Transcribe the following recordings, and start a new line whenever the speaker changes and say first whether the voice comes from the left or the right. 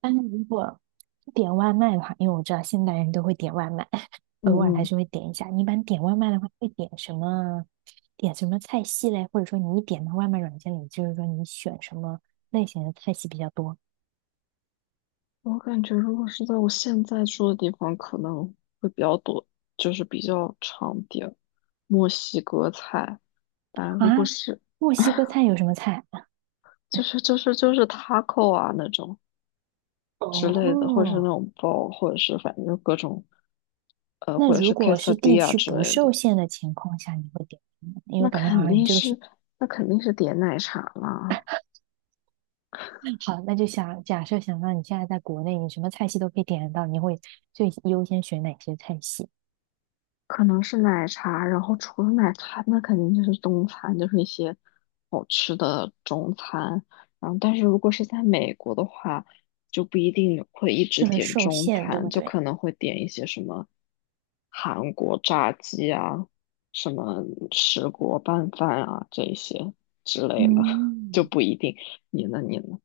right: 但是如果点外卖的话，因为我知道现代人都会点外卖，
left: 嗯
right: 偶尔还
left: 嗯，
right: 是会点一下。你一般点外卖的话，会点什么？点什么菜系嘞？或者说你一点到外卖软件里，就是说你选什么类型的菜系比较多
left: 我感觉如果是在我现在住的地方，可能会比较多，就是比较常点墨西哥菜。但
right: 啊？
left: 如果是
right: 墨西哥菜有什么菜？
left: 就 是就是就是 taco 啊那种之类的，或者是那
right: 哦，
left: 种包，或者是反正就各种
right: 那
left: 或者
right: 如
left: 是
right: 果是地
left: quesadilla
right: 区
left: 之
right: 不
left: 类
right: 受
left: 的，
right: 限的情况下，你会点什么？因
left: 那
right: 为感觉好
left: 肯
right: 像你
left: 定
right: 这个是。
left: 是那肯定是点奶茶啦。
right: 好，那就想假设想让你现在在国内，你什么菜系都可以点得到，你会最优先选哪些菜系？
left: 可能是奶茶，然后除了奶茶，那肯定就是中餐，就是一些好吃的中餐。然后，但是如果是在美国的话，就不一定会一直
right: 就很
left: 点
right: 受
left: 中
right: 限，对
left: 餐，
right: 不
left: 就
right: 对？
left: 可能会点一些什么韩国炸鸡啊，什么石锅拌饭啊这一些之类的，就
right: 嗯，
left: 不一定。你呢？你呢？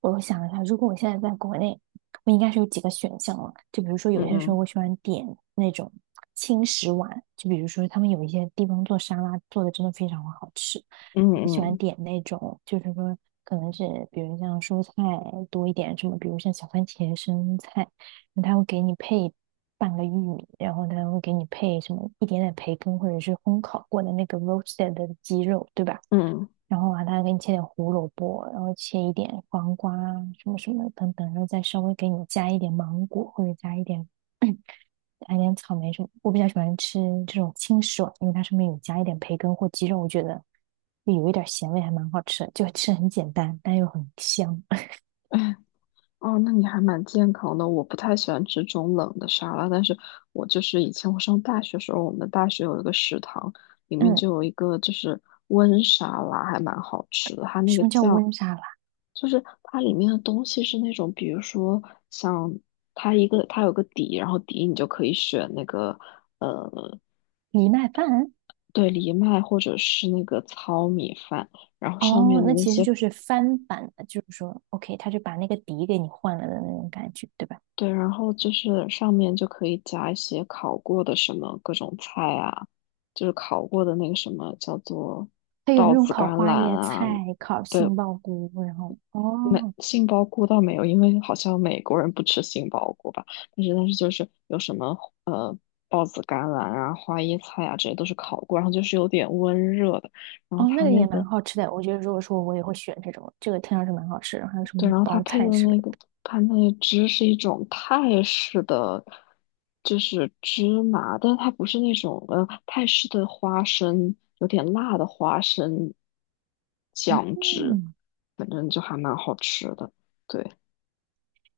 right: 我想一下，如果我现在在国内，我应该是有几个选项了。就比如说，
left: 嗯
right: 有些时候
left: 嗯
right: 我喜欢点那种轻食碗，就比如说他们有一些地方做沙拉做的真的非常好吃。我喜欢
left: 嗯
right: 点那种，就是说可能是比如像蔬菜多一点，什么比如像小番茄、生菜，那他会给你配半个玉米，然后他会给你配什么一点点培根或者是烘烤过的那个 roasted 的鸡肉，对吧？
left: 嗯
right: 然后啊，他给你切点胡萝卜，然后切一点黄瓜啊什么什么等等，然后再稍微给你加一点芒果或者加一点 加一点草莓什么。我比较喜欢吃这种清爽，因为它上面有加一点培根或鸡肉，我觉得就有一点咸味，还蛮好吃的，就吃很简单，但又很香。
left: 嗯。哦，那你还蛮健康的。我不太喜欢吃这种冷的沙拉，但是我就是以前我上大学时候，我们大学有一个食堂，里面
right: 嗯，
left: 就有一个就是温沙拉，还蛮好吃的。它那
right: 什
left: 个
right: 么叫
left: 酱，
right: 温沙拉？
left: 就是它里面的东西是那种，比如说像它有个底，然后底你就可以选那个呃
right: 藜麦饭？
left: 对藜麦或者是那个糙米饭，然后上
right: 哦，
left: 面的
right: 那
left: 那
right: 其实
left: 些
right: 就是翻版的，就是说，OK，他就把那个底给你换了的那种感觉，对吧？
left: 对，然后就是上面就可以加一些烤过的什么各种菜啊，就是烤过的那个什么叫做
right: 它有
left: 豆
right: 那种
left: 子
right: 烤
left: 甘
right: 花
left: 蓝
right: 椰
left: 啊，
right: 菜、烤
left: 对，
right: 杏鲍菇，然后哦。
left: 杏鲍菇倒没有，因为好像美国人不吃杏鲍菇吧，但是就是有什么呃豹子甘蓝啊、花椰菜啊，这些都是烤过，然后就是有点温热的，然后
right: 哦，那
left: 它
right: 个
left: 那
right: 也蛮
left: 个
right: 好吃的。我觉得如果说我也会选这种，这个听上去蛮好吃。然后还有什
left: 对，
right: 么
left: 然后
right: 包菜之类的，
left: 它那个汁是一种泰式的，就是芝麻，但是它不是那种泰式的花生，有点辣的花生酱汁，
right: 嗯，
left: 反正就还蛮好吃的。对，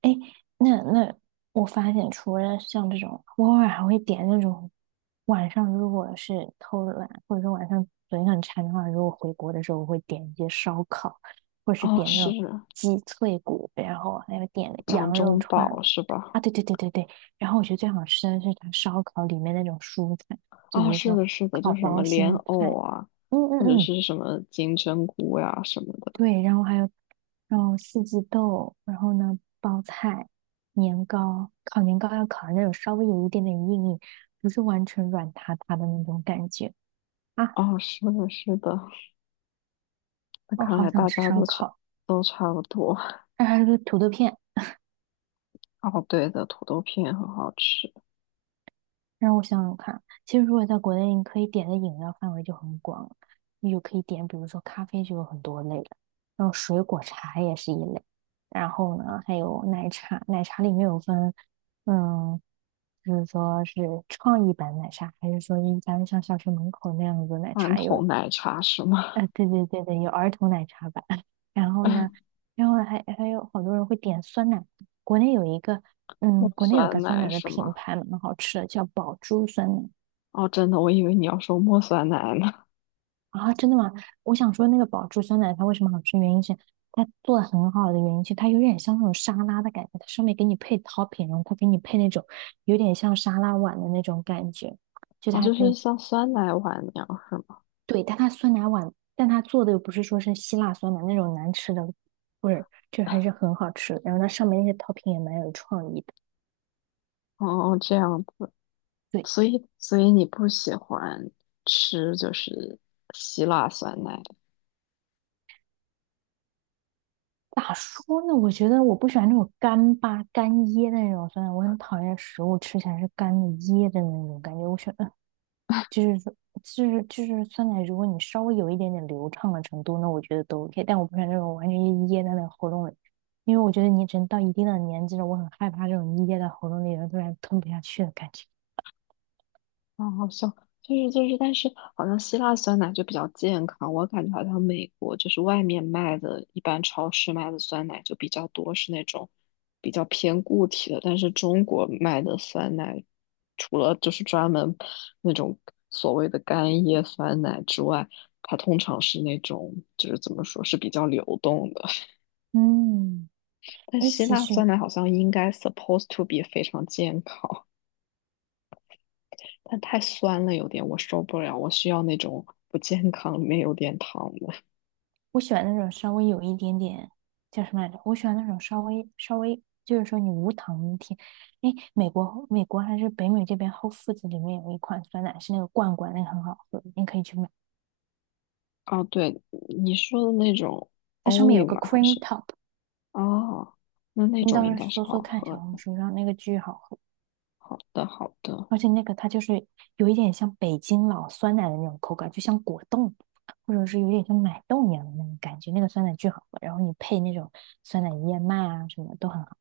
right: 哎，那我发现，除了像这种，我偶尔还会点那种晚上，如果是偷懒，或者说晚上嘴很馋的话，如果回国的时候，我会点一些烧烤，或是
left: 哦，
right: 点那
left: 是
right: 种鸡脆骨，然后还有点
left: 掌
right: 羊肉
left: 中
right: 串。
left: 宝是吧？
right: 啊，对对对对对，然后我觉得最好吃的是它烧烤里面那种蔬菜，就比
left: 哦，
right: 如
left: 是
right: 说
left: 的，是的，
right: 烤
left: 就是什么
right: 包
left: 莲
right: 心
left: 藕
right: 菜，
left: 啊，
right: 嗯嗯
left: 或者
right: 嗯，
left: 是什么金针菇呀、什么的。
right: 对，然后还有，然后四季豆，然后呢，包菜、年糕，烤年糕要烤的那种稍微有一点点硬硬，不是完全软塌塌的那种感觉啊！
left: 哦，是的，是的，那
right: 我
left: 看
right: 好
left: 来
right: 想
left: 大
right: 吃
left: 家
right: 烧烤，
left: 都差不多。
right: 还有个土豆片，
left: 哦，对的，土豆片很好吃，
right: 让我想想看，其实如果在国内，你可以点的饮料范围就很广，你就可以点，比如说咖啡就有很多类了，然后水果茶也是一类，然后呢，还有奶茶，奶茶里面有分，嗯，就是说是创意版奶茶，还是说一般像小学门口那样子的奶
left: 罐
right: 茶有，
left: 头奶茶是吗？
right: 啊、对对对对，有儿童奶茶版，然后呢，然后还有好多人会点酸奶，国内有一个。
left: 茉
right: 嗯，国内有一个
left: 酸
right: 酸
left: 奶
right: 奶的
left: 是
right: 品
left: 吗？
right: 牌蛮好吃的，叫宝珠酸奶。
left: 哦，真的，我以为你要说茉酸奶呢。
right: 啊，真的吗？我想说那个宝珠酸奶它为什么好吃，原因是它做的很好的原因是它有点像那种沙拉的感觉，它上面给你配 topping，然后它给你配那种有点像沙拉碗的那种感觉，就
left: 哦，
right: 它
left: 就
right: 给
left: 是
right: 你
left: 像酸奶碗那样是吗？
right: 对，但它酸奶碗，但它做的又不是说是希腊酸奶那种难吃的味儿，就还是很好吃的，然后它上面那些 topping 也蛮有创意的。
left: 哦，这样子，
right: 对，
left: 所以你不喜欢吃就是希腊酸奶
right: 咋说呢？我觉得我不喜欢那种干巴干噎的那种酸奶，我很讨厌食物吃起来是干的噎的那种感觉，我喜欢。就是说，就是酸奶，如果你稍微有一点点流畅的程度，那我觉得都 OK。但我不喜欢那种完全噎在那个喉咙里，因为我觉得你只能到一定的年纪了，我很害怕这种噎在喉咙里，然后突然吞不下去的感觉。
left: 啊，好像就是，但是好像希腊酸奶就比较健康，我感觉好像美国就是外面卖的，一般超市卖的酸奶就比较多是那种比较偏固体的，但是中国卖的酸奶，除了就是专门那种所谓的干叶酸奶之外，它通常是那种就是怎么说是比较流动的，
right: 嗯，
left: 但
right: 哎，
left: 希
right: 其
left: 腊
right: 实
left: 酸奶好像应该 supposed to be 非常健康。它太酸了，有点我受不了，我需要那种不健康里面有点糖的。
right: 我喜欢那种稍微有一点点叫什么来着？我喜欢那种稍微稍微，就是说你无糖甜。哎，美国还是北美这边 w h 子里面有一款酸奶是那个罐罐，那个很好喝，你可以去买。
left: 哦，对，你说的那种
right: 它上面有
left: Oli
right: 个
left: 吗？
right: cream top，
left: 哦，那那
right: 你到
left: 种
right: 时
left: 应
right: 候
left: 该是
right: 搜
left: 好
right: 搜看
left: 喝
right: 小红
left: 的。
right: 书上那个巨好喝，
left: 好的，好的，
right: 而且那个它就是有一点像北京老酸奶的那种口感，就像果冻，或者是有点像奶冻一样的那种感觉。那个酸奶巨好喝，然后你配那种酸奶燕麦啊什么都很好。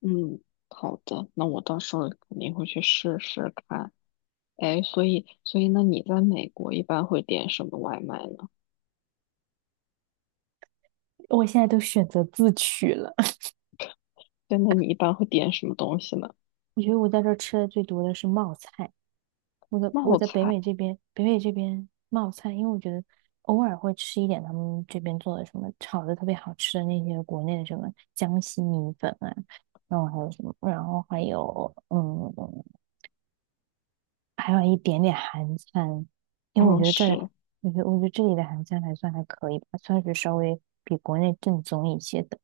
left: 嗯，好的，那我到时候肯定会去试试看。哎，所以那你在美国一般会点什么外卖呢？
right: 我现在都选择自取了。
left: 对，那你一般会点什么东西呢？
right: 我觉得我在这儿吃的最多的是冒菜，我在我
left: 冒
right: 在北
left: 菜，
right: 美这边，北美这边冒菜，因为我觉得偶尔会吃一点他们这边做的什么炒的特别好吃的那些国内的什么江西米粉啊，然后还有什么，然后还有还有一点点韩餐，因为我
left: 嗯，
right: 觉得这里，
left: 是，
right: 我觉得这里的韩餐还算还可以吧，算是稍微比国内正宗一些，的。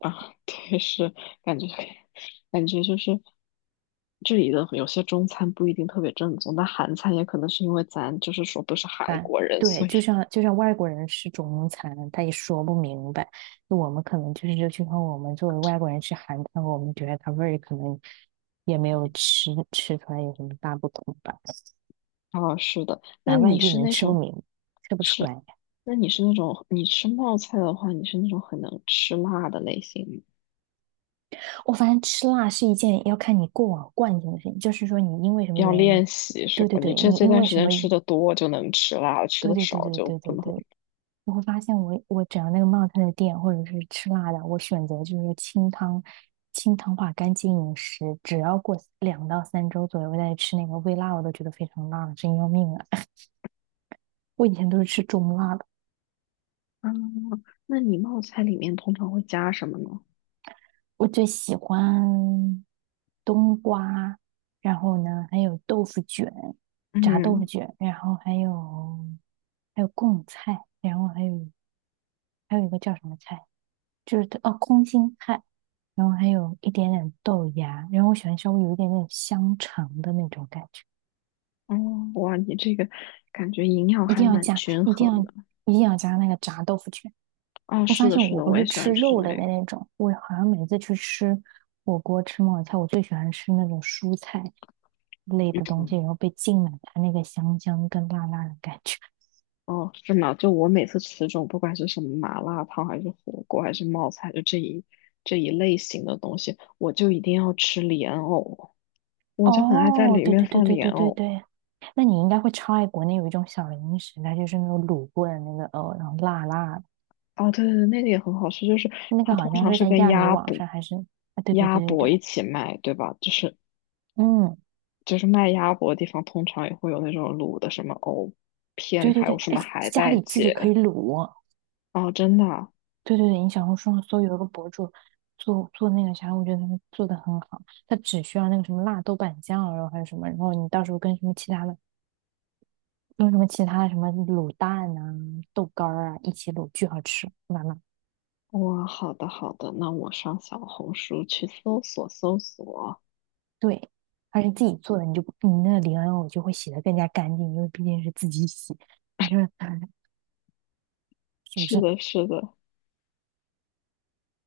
left: 啊，对，是感觉感觉就是这里的有些中餐不一定特别正宗，但韩餐也可能是因为咱就是说不是韩
right: 白，
left: 国人，
right: 对，
left: 所以
right: 就像外国人吃中餐，他也说不明白。就我们可能就是，就像我们作为外国人吃韩餐，我们觉得它味儿可能也没有吃出来有什么大不同吧。
left: 啊，是的。
right: 咱外地人吃不明，吃不出
left: 是，
right: 来。
left: 那你是那种你吃冒菜的话，你是那种很能吃辣的类型吗，
right: 我发现吃辣是一件要看你过往惯性的事情，就是说你因为什么
left: 要
right: 原因，
left: 练习是
right: 对
left: 吧？
right: 对
left: 你
right: 对，
left: 这
right: 你
left: 这
right: 因
left: 段
right: 为
left: 时
right: 什
left: 间
right: 么，
left: 吃的多就能吃辣，吃
right: 对
left: 的
right: 对对
left: 少
right: 对
left: 就
right: 对
left: 不
right: 对
left: 能。
right: 对，我会发现我只要那个冒菜的店或者是吃辣的，我选择就是清汤，清汤化干净饮食，只要过2到3周左右我再吃那个微辣，我都觉得非常辣了真要命啊！我以前都是吃中辣的，
left: 啊，那你冒菜里面通常会加什么呢？
right: 我最喜欢冬瓜，然后呢还有豆腐卷，炸豆腐
left: 嗯
right: 卷，然后还有贡菜，然后还有一个叫什么菜？就是哦，空心菜，然后还有一点点豆芽，然后我喜欢稍微有一点点香肠的那种感觉，
left: 哦，哇，你这个感觉营养
right: 一定
left: 还
right: 要
left: 蛮
right: 加，
left: 均
right: 一定
left: 衡
right: 要
left: 的。
right: 一定要加那个炸豆腐卷。
left: 啊！
right: 我
left: 是
right: 发
left: 的，
right: 现
left: 是
right: 我
left: 的，
right: 不
left: 我也
right: 是
left: 喜
right: 吃
left: 欢吃
right: 肉
left: 那
right: 类
left: 个。
right: 的那种，我好像每次去吃火锅、吃冒菜，我最喜欢吃那种蔬菜类的东
left: 嗯，
right: 西，然后被浸满它那个香香跟辣辣的感觉。
left: 哦，是吗？就我每次吃这种，不管是什么麻辣烫，还是火锅，还是冒菜，就这一类型的东西，我就一定要吃莲藕，我就很爱在
right: 哦，
left: 里
right: 对
left: 面
right: 对对
left: 放
right: 对
left: 莲
right: 对对
left: 藕。
right: 对。那你应该会超爱国内有一种小零食，它就是那种卤过的那个然后辣辣的。
left: 哦，对对对，那个也很好吃，就是
right: 那个
left: 它通
right: 好像
left: 常
right: 是
left: 是
right: 在
left: 跟
right: 亚米
left: 鸭
right: 网
left: 脖、
right: 上还是啊？对对
left: 鸭
right: 对对
left: 脖
right: 对，
left: 一起卖，对吧？就是
right: 嗯，
left: 就是卖鸭脖的地方，通常也会有那种卤的什么藕片，
right: 对对
left: 还
right: 对，
left: 有什
right: 哎，
left: 么海
right: 家
left: 带
right: 里自己可
left: 结。
right: 以卤，
left: 哦，真的啊
right: 对对对，你小红书上搜有一个博主做做那个啥，我觉得他们做的很好，他只需要那个什么辣豆瓣酱啊，然后还有什么，然后你到时候跟什么其他的，用什么其他的什么卤蛋啊、豆干儿啊一起卤，巨好吃，妈妈。
left: 哇，好的好的，那我上小红书去搜索搜索。
right: 对，而且自己做的，你那个莲藕就会洗的更加干净，因为毕竟是自己洗，你这 是不
left: 是
right: 是？
left: 的，是的，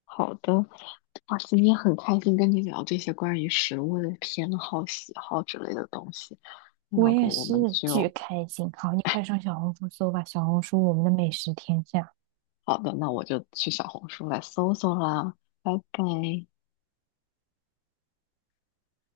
left: 好的。哇，今天很开心跟你聊这些关于食物的偏好、喜好之类的东西。那
right: 我
left: 要
right: 也
left: 不我
right: 是
left: 们
right: 巨
left: 就，
right: 开心。好，你快上小红书搜吧，小红书我们的美食天下。
left: 好的，那我就去小红书来搜搜啦。拜拜。